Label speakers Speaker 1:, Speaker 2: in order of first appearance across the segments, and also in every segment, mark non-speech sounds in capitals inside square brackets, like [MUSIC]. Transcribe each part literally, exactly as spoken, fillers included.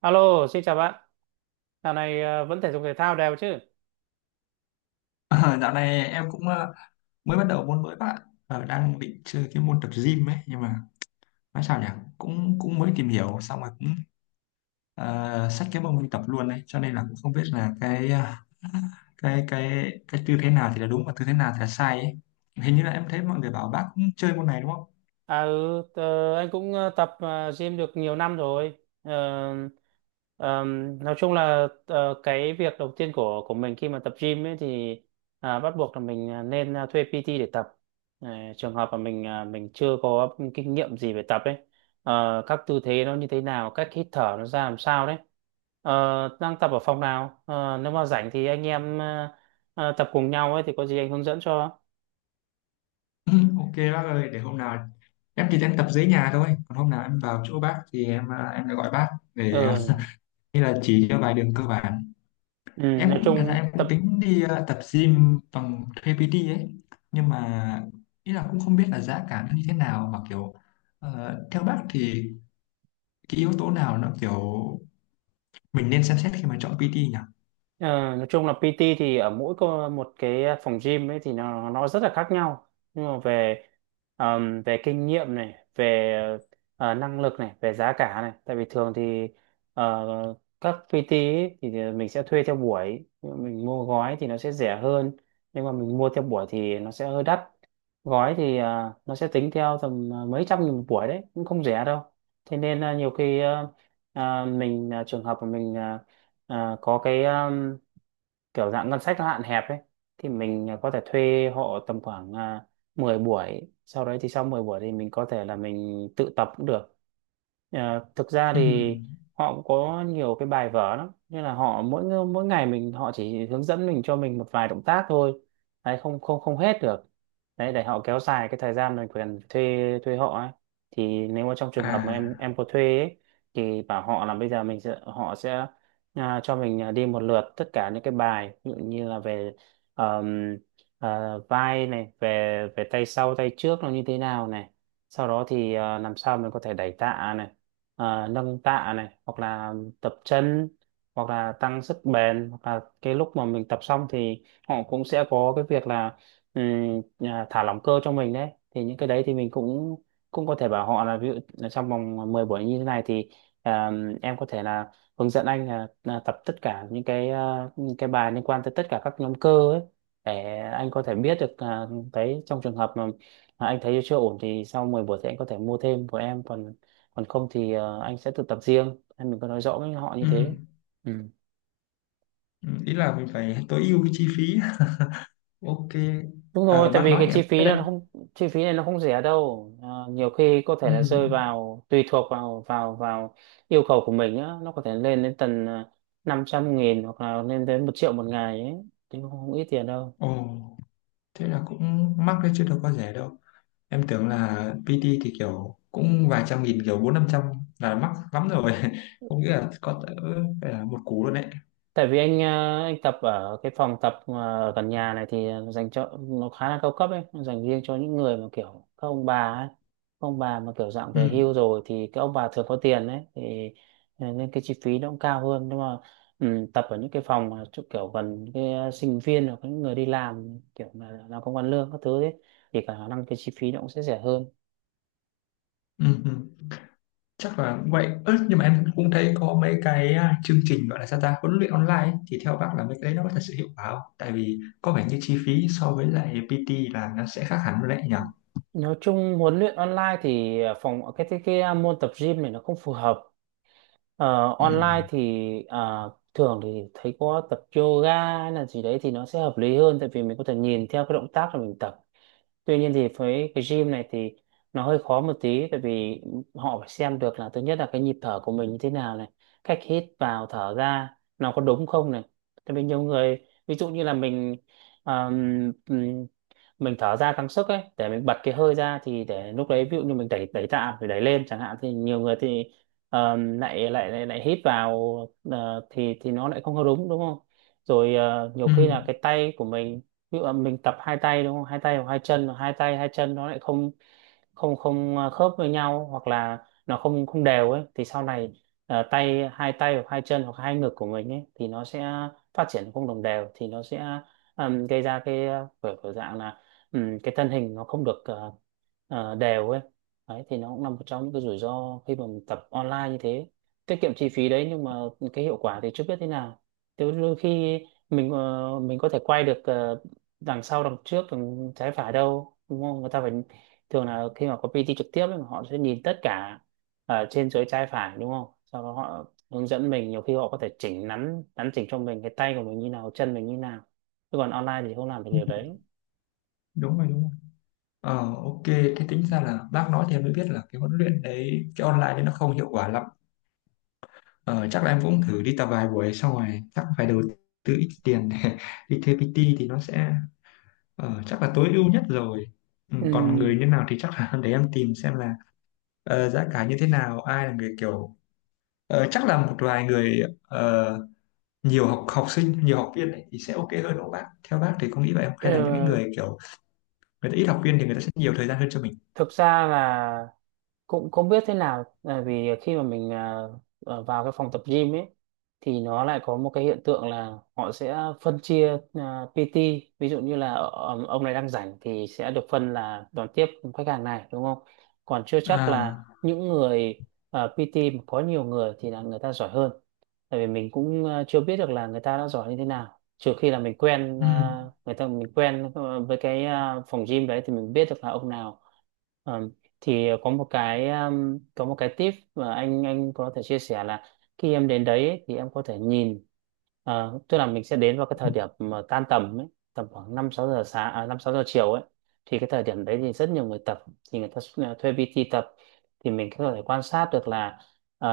Speaker 1: Alo, xin chào bạn. Dạo này ờ, vẫn thể dục thể thao đều chứ?
Speaker 2: Ờ, Dạo này em cũng ờ, mới bắt đầu môn mới bạn. Ờ, đang định chơi cái môn tập gym ấy nhưng mà nói sao nhỉ, cũng cũng mới tìm hiểu xong rồi cũng uh, xách cái mông đi tập luôn đấy, cho nên là cũng không biết là cái ờ, cái cái cái tư thế nào thì là đúng và tư thế nào thì là sai ấy. Hình như là em thấy mọi người bảo bác cũng chơi môn này đúng không?
Speaker 1: À ừ, tờ- anh cũng ờ, tập ờ, gym được nhiều năm rồi. Ờ, ờm, nói chung là ờ, cái việc đầu tiên của của mình khi mà tập gym ấy thì à, bắt buộc là mình à, nên à, thuê pê tê để tập. Ờ, Trường hợp mà mình à, mình chưa có kinh nghiệm gì về tập ấy, Ờ, các tư thế nó như thế nào, cách hít thở nó ra làm sao đấy. Ờ, Đang tập ở phòng nào? Ờ, Nếu mà rảnh thì anh em ờ, ờ, tập cùng nhau ấy thì có gì anh hướng dẫn cho.
Speaker 2: [LAUGHS] Ok bác ơi, để hôm nào em chỉ đang tập dưới nhà thôi, còn hôm nào em vào chỗ bác thì em ờ, em sẽ gọi bác để ờ,
Speaker 1: Ừ,
Speaker 2: như là chỉ cho vài đường cơ bản.
Speaker 1: ừ
Speaker 2: Em
Speaker 1: nói
Speaker 2: cũng, thật ra
Speaker 1: chung
Speaker 2: em
Speaker 1: tập
Speaker 2: cũng tính đi ờ, tập gym bằng thuê pi ti ấy, nhưng mà ý là cũng không biết là giá cả nó như thế nào, mà kiểu ờ, theo bác thì cái yếu tố nào nó kiểu mình nên xem xét khi mà chọn pê tê nhỉ?
Speaker 1: Ờ, nói chung là pê tê thì ở mỗi cô- một cái phòng gym ấy thì nó nó rất là khác nhau, nhưng mà về ờm, về kinh nghiệm này, về ờ, năng lực này, về giá cả này. Tại vì thường thì ờ, các pê tê ấy thì mình sẽ thuê theo buổi, mình mua gói thì nó sẽ rẻ hơn, nhưng mà mình mua theo buổi thì nó sẽ hơi đắt. Gói thì ờ, nó sẽ tính theo tầm ờ, mấy trăm nghìn một buổi đấy, cũng không rẻ đâu. Thế nên là nhiều khi ờ, ờ, mình ờ, trường hợp mà mình ờ, ờ, có cái kiểu dạng ngân sách nó hạn hẹp ấy, thì mình à, có thể thuê họ tầm khoảng à, mười buổi, sau đấy thì sau mười buổi thì mình có thể là mình tự tập cũng được. Ờ, thực ra
Speaker 2: Ừ.
Speaker 1: thì họ cũng có nhiều cái bài vở lắm, như là họ mỗi ng- mỗi ngày mình, họ chỉ hướng dẫn mình cho mình một vài động tác thôi đấy, không không không hết được đấy, để họ kéo dài cái thời gian mình quyền thuê thuê họ ấy. Thì nếu mà trong trường hợp mà
Speaker 2: À,
Speaker 1: em em có thuê ấy, thì bảo họ là bây giờ mình sẽ họ sẽ à, cho mình à, đi một lượt tất cả những cái bài, ví dụ như là về ờm, ờ, vai này, về về tay sau tay trước nó như thế nào này, sau đó thì à, làm sao mình có thể đẩy tạ này, à, nâng tạ này, hoặc là tập chân, hoặc là tăng sức bền, hoặc là cái lúc mà mình tập xong thì họ cũng sẽ có cái việc là ừm, à, thả lỏng cơ cho mình đấy. Thì những cái đấy thì mình cũng cũng có thể bảo họ là ví dụ là trong vòng mười buổi như thế này thì à, em có thể là hướng dẫn anh là, là tập tất cả những cái à, những cái bài liên quan tới tất cả các nhóm cơ ấy, để anh có thể biết được à, đấy. Trong trường hợp mà, mà anh thấy chưa ổn thì sau mười buổi thì anh có thể mua thêm của em, còn còn không thì à, anh sẽ tự tập riêng. Em mình có nói rõ với họ
Speaker 2: ừ.
Speaker 1: như thế. Ừ.
Speaker 2: Ừ, ý là mình phải tối ưu cái chi phí. [LAUGHS] Ok.
Speaker 1: Đúng rồi,
Speaker 2: Ờ,
Speaker 1: tại
Speaker 2: bác
Speaker 1: vì
Speaker 2: nói
Speaker 1: cái
Speaker 2: thì em
Speaker 1: chi
Speaker 2: biết
Speaker 1: phí
Speaker 2: đấy.
Speaker 1: nó không, chi phí này nó không rẻ đâu. À, nhiều khi có
Speaker 2: Ừ.
Speaker 1: thể là rơi vào, tùy thuộc vào vào vào yêu cầu của mình á, nó có thể lên đến tầm năm trăm nghìn hoặc là lên đến một triệu một ngày ấy, thì không, không ít tiền đâu.
Speaker 2: Ồ, thế là cũng mắc đấy chứ đâu có rẻ đâu. Em tưởng là pê tê thì kiểu cũng vài trăm nghìn, kiểu bốn năm trăm là mắc lắm rồi, [LAUGHS] không nghĩ là có cỡ phải là một cú luôn đấy.
Speaker 1: Tại vì anh à, anh tập ở cái phòng tập à, gần nhà này thì dành cho nó khá là cao cấp ấy, dành riêng cho những người mà kiểu các ông bà ấy. Các ông bà mà kiểu dạng
Speaker 2: Ừ,
Speaker 1: về hưu rồi thì các ông bà thường có tiền đấy thì ờ, nên cái chi phí nó cũng cao hơn, nhưng mà ừ, tập ở những cái phòng mà chỗ kiểu gần cái ờ, sinh viên hoặc những người đi làm kiểu là làm công ăn lương các thứ đấy thì cả khả năng cái chi phí nó cũng sẽ rẻ hơn.
Speaker 2: ừ, ừ, chắc là cũng vậy. Ơ, nhưng mà em cũng thấy có mấy cái à, chương trình gọi là sao ta huấn luyện online ấy, thì theo bác là mấy cái đấy nó có thật sự hiệu quả không? Tại vì có vẻ như chi phí so với lại pi ti là nó sẽ khác hẳn luôn đấy nhỉ.
Speaker 1: Nói chung huấn luyện online thì ờ, phòng cái cái, cái ờ, môn tập gym này nó không phù hợp. Ờ,
Speaker 2: Ừ.
Speaker 1: online thì ờ, thường thì thấy có tập yoga hay là gì đấy thì nó sẽ hợp lý hơn, tại vì mình có thể nhìn theo cái động tác là mình tập. Tuy nhiên thì với cái gym này thì nó hơi khó một tí, tại vì họ phải xem được là thứ nhất là cái nhịp thở của mình như thế nào này, cách hít vào thở ra nó có đúng không này. Tại vì nhiều người, ví dụ như là mình mình thở ra căng sức ấy để mình bật cái hơi ra thì để lúc đấy, ví dụ như mình đẩy đẩy tạ phải đẩy lên chẳng hạn, thì nhiều người thì ờ, lại, lại lại lại hít vào, ờ, thì thì nó lại không có đúng, đúng không. Rồi ờ, nhiều
Speaker 2: Ừ.
Speaker 1: khi là cái tay của mình, ví dụ là mình tập hai tay đúng không, hai tay hoặc hai chân mà hai tay hai chân nó lại không không không ờ, khớp với nhau, hoặc là nó không không đều ấy, thì sau này ờ, tay hai tay hoặc hai chân hoặc hai ngực của mình ấy thì nó sẽ phát triển không đồng đều. Thì nó sẽ ừm, gây ra cái ờ, kiểu kiểu dạng là ừm, cái thân hình nó không được ờ, ờ, đều ấy. Đấy thì nó cũng là một trong những cái rủi ro khi mà mình tập online như thế, tiết kiệm chi phí đấy nhưng mà cái hiệu quả thì chưa biết thế nào. Thế đôi khi mình ờ, mình có thể quay được ờ, đằng sau, đằng trước, đằng trái phải đâu, đúng không, người ta phải thường là khi mà có pê tê trực tiếp ấy, họ sẽ nhìn tất cả ở trên dưới trái phải, đúng không, sau đó họ hướng dẫn mình, nhiều khi họ có thể chỉnh nắn, nắn chỉnh cho mình cái tay của mình như nào, chân mình như nào. Chứ còn online thì không làm được
Speaker 2: Ừ,
Speaker 1: điều đấy.
Speaker 2: đúng rồi, đúng rồi. Ờ ok, thế tính ra là bác nói thì em mới biết là cái huấn luyện đấy, cái online đấy nó không hiệu quả lắm. Ờ, chắc là em cũng thử đi tập vài buổi xong rồi chắc phải đầu tư ít tiền để [LAUGHS] đi thuê pi ti, thì nó sẽ ờ, chắc là tối ưu nhất rồi. Ừ, còn người
Speaker 1: Ừm,
Speaker 2: như nào thì chắc là [LAUGHS] để em tìm xem là ờ, giá cả như thế nào, ai là người kiểu ờ, chắc là một vài người, ờ, nhiều học học sinh, nhiều học viên ấy, thì sẽ ok hơn đúng không bác? Theo bác thì có nghĩ vậy không, hay là những cái
Speaker 1: ờ,
Speaker 2: người kiểu người ta ít học viên thì người ta sẽ nhiều thời gian hơn cho mình?
Speaker 1: Thực ra là cũng không biết thế nào, bởi vì khi mà mình à, ở vào cái phòng tập gym ấy thì nó lại có một cái hiện tượng là họ sẽ phân chia à, pê tê, ví dụ như là ờ, ông này đang rảnh thì sẽ được phân là đón tiếp khách hàng này đúng không, còn chưa chắc
Speaker 2: À,
Speaker 1: là những người à, pê tê mà có nhiều người thì là người ta giỏi hơn. Tại vì mình cũng à, chưa biết được là người ta đã giỏi như thế nào, trừ khi là mình quen
Speaker 2: ừ,
Speaker 1: à, người ta, mình quen ờ, với cái à, phòng gym đấy thì mình biết được là ông nào ờ, thì có một cái um, có một cái tip mà anh anh có thể chia sẻ là khi em đến đấy ấy, thì em có thể nhìn ờ, tức là mình sẽ đến vào cái
Speaker 2: ừ,
Speaker 1: thời điểm mà tan tầm ấy, tầm khoảng năm sáu giờ sáng à, năm sáu giờ chiều ấy, thì cái thời điểm đấy thì rất nhiều người tập, thì người ta s- à, thuê pi ti tập, thì mình có thể quan sát được là ờ,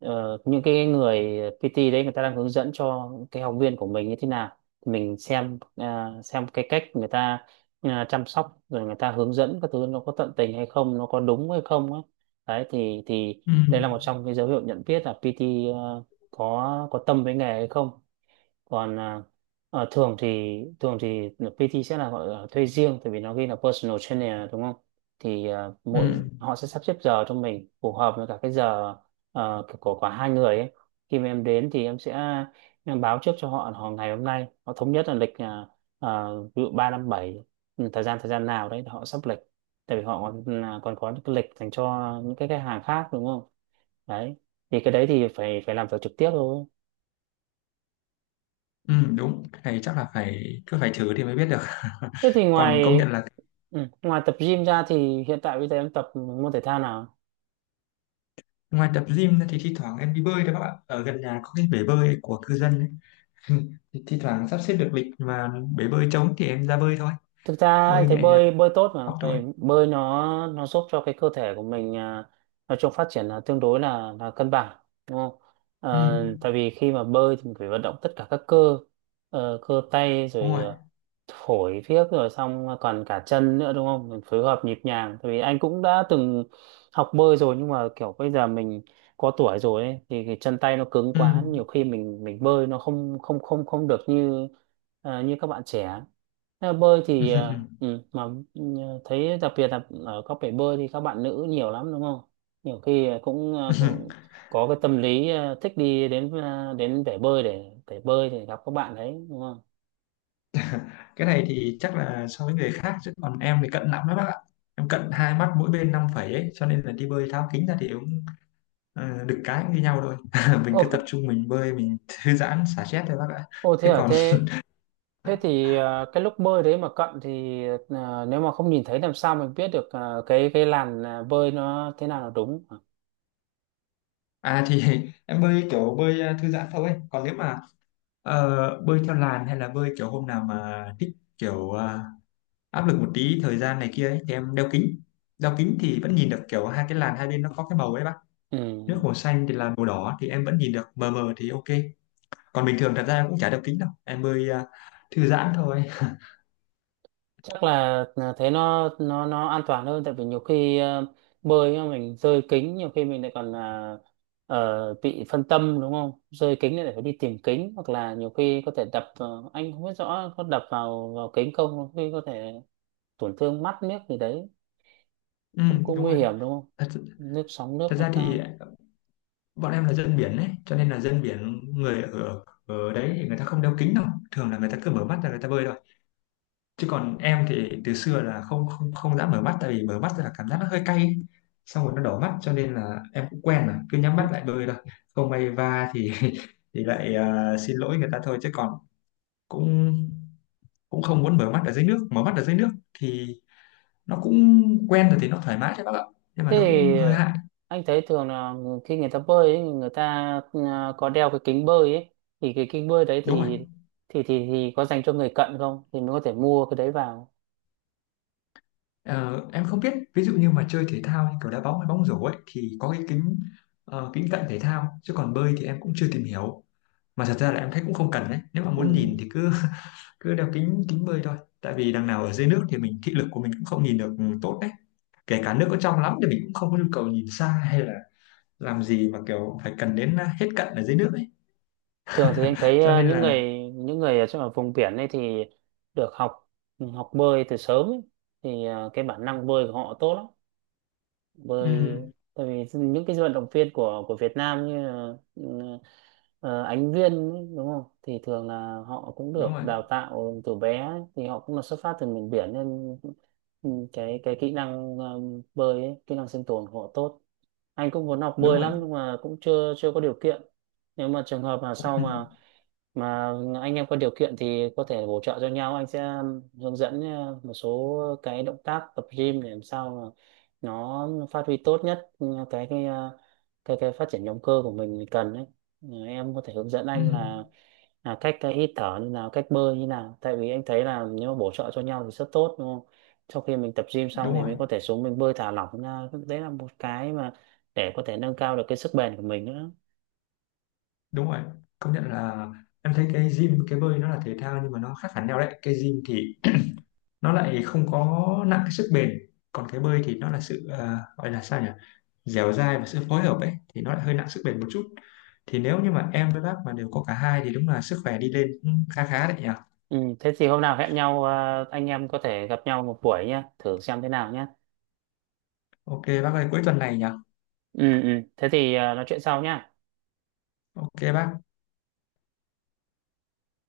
Speaker 1: ờ, những cái người pi ti đấy người ta đang hướng dẫn cho cái học viên của mình như thế nào, thì mình xem ờ, xem cái cách người ta à, chăm sóc, rồi người ta hướng dẫn các thứ nó có tận tình hay không, nó có đúng hay không ấy. Đấy thì thì đây
Speaker 2: ừ.
Speaker 1: là một trong cái dấu hiệu nhận biết là pê tê ờ, có có tâm với nghề hay không. Còn à, ờ, thường thì thường thì pê tê sẽ là gọi là thuê riêng, tại vì nó ghi là personal trainer đúng không. Thì à,
Speaker 2: Ừ,
Speaker 1: mỗi họ sẽ sắp xếp giờ cho mình phù hợp với cả cái giờ ờ, của cả hai người ấy. Khi mà em đến thì em sẽ em báo trước cho họ, là họ ngày hôm nay họ thống nhất là lịch à, à, ví dụ ba năm bảy, ừ, thời gian thời gian nào đấy họ sắp lịch, tại vì họ còn, à, còn có những cái lịch dành cho những cái khách hàng khác đúng không. Đấy thì cái đấy thì phải phải làm việc trực tiếp thôi.
Speaker 2: ừ, đúng, cái này chắc là phải cứ phải thử thì mới biết được. [LAUGHS]
Speaker 1: Thế thì ngoài
Speaker 2: Còn công nhận là
Speaker 1: Ừ, ngoài tập gym ra thì hiện tại bây giờ em tập môn thể thao nào?
Speaker 2: ngoài tập gym ra thì thi thoảng em đi bơi đấy bác ạ, ở gần nhà có cái bể bơi của cư dân ấy. [LAUGHS] Thì thi thoảng sắp xếp được lịch mà bể bơi trống thì em ra bơi thôi.
Speaker 1: Thực ra anh
Speaker 2: Bơi
Speaker 1: thấy
Speaker 2: nhẹ nhàng
Speaker 1: bơi bơi tốt mà.
Speaker 2: học thôi.
Speaker 1: Tại bơi nó nó giúp cho cái cơ thể của mình, à, nói chung phát triển là tương đối là là cân bằng, đúng không?
Speaker 2: Ừ,
Speaker 1: Ờ, tại vì khi mà bơi thì mình phải vận động tất cả các cơ, ờ, cơ tay
Speaker 2: đúng
Speaker 1: rồi,
Speaker 2: rồi.
Speaker 1: ờ, phổi phiếc rồi, xong còn cả chân nữa, đúng không? Mình phối hợp nhịp nhàng, tại vì anh cũng đã từng học bơi rồi, nhưng mà kiểu bây giờ mình có tuổi rồi ấy, thì cái chân tay nó cứng
Speaker 2: Ừ.
Speaker 1: quá, nhiều khi mình mình bơi nó không không không không được như ờ, như các bạn trẻ theo bơi thì ờ,
Speaker 2: [LAUGHS]
Speaker 1: ừ, mà ừ, thấy đặc biệt là ở các bể bơi thì các bạn nữ nhiều lắm, đúng không? Nhiều khi cũng, ờ, cũng có cái tâm lý ờ, thích đi đến, ờ, đến bể bơi để để bơi thì gặp các bạn đấy, đúng không?
Speaker 2: Cái này thì chắc là so với người khác, chứ còn em thì cận lắm đó bác ạ. Em cận hai mắt mỗi bên năm phẩy ấy, cho nên là đi bơi tháo kính ra thì cũng ờ, được cái cũng như nhau thôi. [LAUGHS] Mình
Speaker 1: Ô,
Speaker 2: cứ
Speaker 1: c-
Speaker 2: tập trung mình bơi mình [LAUGHS] thư giãn xả stress thôi bác ạ.
Speaker 1: ô thế
Speaker 2: Chứ
Speaker 1: à?
Speaker 2: còn
Speaker 1: Thế thế thì
Speaker 2: [LAUGHS]
Speaker 1: ờ, cái lúc bơi đấy mà cận thì, ờ, nếu mà không nhìn thấy làm sao mình biết được ờ, cái cái làn ờ, bơi nó thế nào là đúng? Hả?
Speaker 2: à thì [LAUGHS] em bơi kiểu bơi à, thư giãn thôi. Còn nếu mà ờ, bơi theo làn hay là bơi kiểu hôm nào mà thích kiểu à, áp lực một tí, thời gian này kia ấy, thì em đeo kính. Đeo kính thì vẫn nhìn được kiểu hai cái làn hai bên nó có cái màu ấy bác. Nước
Speaker 1: Ừ.
Speaker 2: hồ xanh thì là màu đỏ thì em vẫn nhìn được mờ mờ thì ok. Còn bình thường thật ra em cũng chả đeo kính đâu. Em bơi à, thư giãn thôi. [LAUGHS]
Speaker 1: Chắc là là thế nó nó nó an toàn hơn, tại vì nhiều khi ờ, bơi mà mình rơi kính, nhiều khi mình lại còn là ờ, bị phân tâm, đúng không? Rơi kính lại phải đi tìm kính, hoặc là nhiều khi có thể đập, ờ, anh không biết rõ có đập vào vào kính không, nhiều khi có thể tổn thương mắt, nước gì đấy
Speaker 2: Ừ,
Speaker 1: cũng cũng
Speaker 2: đúng
Speaker 1: nguy
Speaker 2: rồi.
Speaker 1: hiểm, đúng không?
Speaker 2: Thật,
Speaker 1: Nước sóng, nước
Speaker 2: thật
Speaker 1: nó
Speaker 2: ra thì
Speaker 1: cao.
Speaker 2: bọn em là dân biển ấy, cho nên là dân biển người ở ở đấy thì người ta không đeo kính đâu. Thường là người ta cứ mở mắt ra người ta bơi thôi, chứ còn em thì từ xưa là không không không dám mở mắt, tại vì mở mắt là cảm giác nó hơi cay ấy. Xong rồi nó đỏ mắt, cho nên là em cũng quen rồi cứ nhắm mắt lại bơi thôi. Không may va thì [LAUGHS] thì lại à, xin lỗi người ta thôi, chứ còn cũng cũng không muốn mở mắt ở dưới nước. Mở mắt ở dưới nước thì nó cũng quen rồi thì nó thoải mái cho bác ạ, nhưng mà
Speaker 1: Thế
Speaker 2: nó cũng
Speaker 1: thì
Speaker 2: hơi hại.
Speaker 1: anh thấy thường là người- khi người ta bơi ấy, người ta, à, có đeo cái kính bơi ấy, thì cái kính bơi đấy
Speaker 2: Đúng rồi.
Speaker 1: thì thì thì thì có dành cho người cận không thì mới có thể mua cái đấy vào.
Speaker 2: Ờ, em không biết, ví dụ như mà chơi thể thao như kiểu đá bóng hay bóng rổ ấy thì có cái kính ờ, kính cận thể thao, chứ còn bơi thì em cũng chưa tìm hiểu. Mà thật ra là em thấy cũng không cần đấy, nếu mà muốn
Speaker 1: Ừ.
Speaker 2: nhìn thì cứ [LAUGHS] cứ đeo kính kính bơi thôi, tại vì đằng nào ở dưới nước thì mình thị lực của mình cũng không nhìn được tốt đấy. Kể cả nước có trong lắm thì mình cũng không có nhu cầu nhìn xa, hay là làm gì mà kiểu phải cần đến à, hết cận ở dưới nước ấy.
Speaker 1: Thường thì anh thấy
Speaker 2: Cho
Speaker 1: à,
Speaker 2: nên
Speaker 1: những
Speaker 2: là
Speaker 1: người, những người ở trong ở vùng biển ấy thì được học, học bơi từ sớm ấy. Thì à, cái bản năng bơi của họ tốt lắm. Bởi
Speaker 2: ừ,
Speaker 1: tại vì những cái vận động viên của của Việt Nam như là, ừ, ờ, Ánh Viên ấy, đúng không? Thì thường là họ cũng
Speaker 2: đúng
Speaker 1: được
Speaker 2: rồi,
Speaker 1: đào tạo từ bé ấy, thì họ cũng là xuất phát từ miền biển nên ừ, cái cái kỹ năng ờ, bơi ấy, kỹ năng sinh tồn của họ tốt. Anh cũng muốn học
Speaker 2: đúng
Speaker 1: bơi
Speaker 2: rồi.
Speaker 1: lắm, nhưng mà cũng chưa chưa có điều kiện. Nếu mà trường hợp mà sau mà
Speaker 2: Ừ,
Speaker 1: mà anh em có điều kiện thì có thể bổ trợ cho nhau, anh sẽ ừ, hướng dẫn ờ, một số cái động tác tập gym để làm sao nó phát huy tốt nhất ừ, cái cái à, cái cái phát triển động cơ của mình mình cần đấy. Ừ, em có thể hướng dẫn
Speaker 2: ừ,
Speaker 1: anh là là cách cái hít thở như nào, cách bơi như nào, tại vì anh thấy là nếu mà bổ trợ cho nhau thì rất tốt, đúng không? Sau khi mình tập gym xong
Speaker 2: đúng
Speaker 1: thì
Speaker 2: rồi,
Speaker 1: mình có thể xuống mình bơi thả lỏng ra, đấy là một cái mà để có thể nâng cao được cái sức bền của mình nữa.
Speaker 2: đúng rồi, công nhận là em thấy cái gym cái bơi nó là thể thao nhưng mà nó khác hẳn nhau đấy. Cái gym thì nó lại không có nặng cái sức bền, còn cái bơi thì nó là sự ờ, gọi là sao nhỉ, dẻo dai và sự phối hợp ấy, thì nó lại hơi nặng sức bền một chút. Thì nếu như mà em với bác mà đều có cả hai thì đúng là sức khỏe đi lên cũng khá khá đấy nhỉ.
Speaker 1: Ừ, thế thì hôm nào hẹn nhau, à, anh em có thể gặp nhau một buổi nhá, thử xem thế nào nhá.
Speaker 2: Ok bác ơi, cuối tuần này nhỉ.
Speaker 1: Ừ, ừ. Thế thì à, nói chuyện sau nhá.
Speaker 2: Ok bác.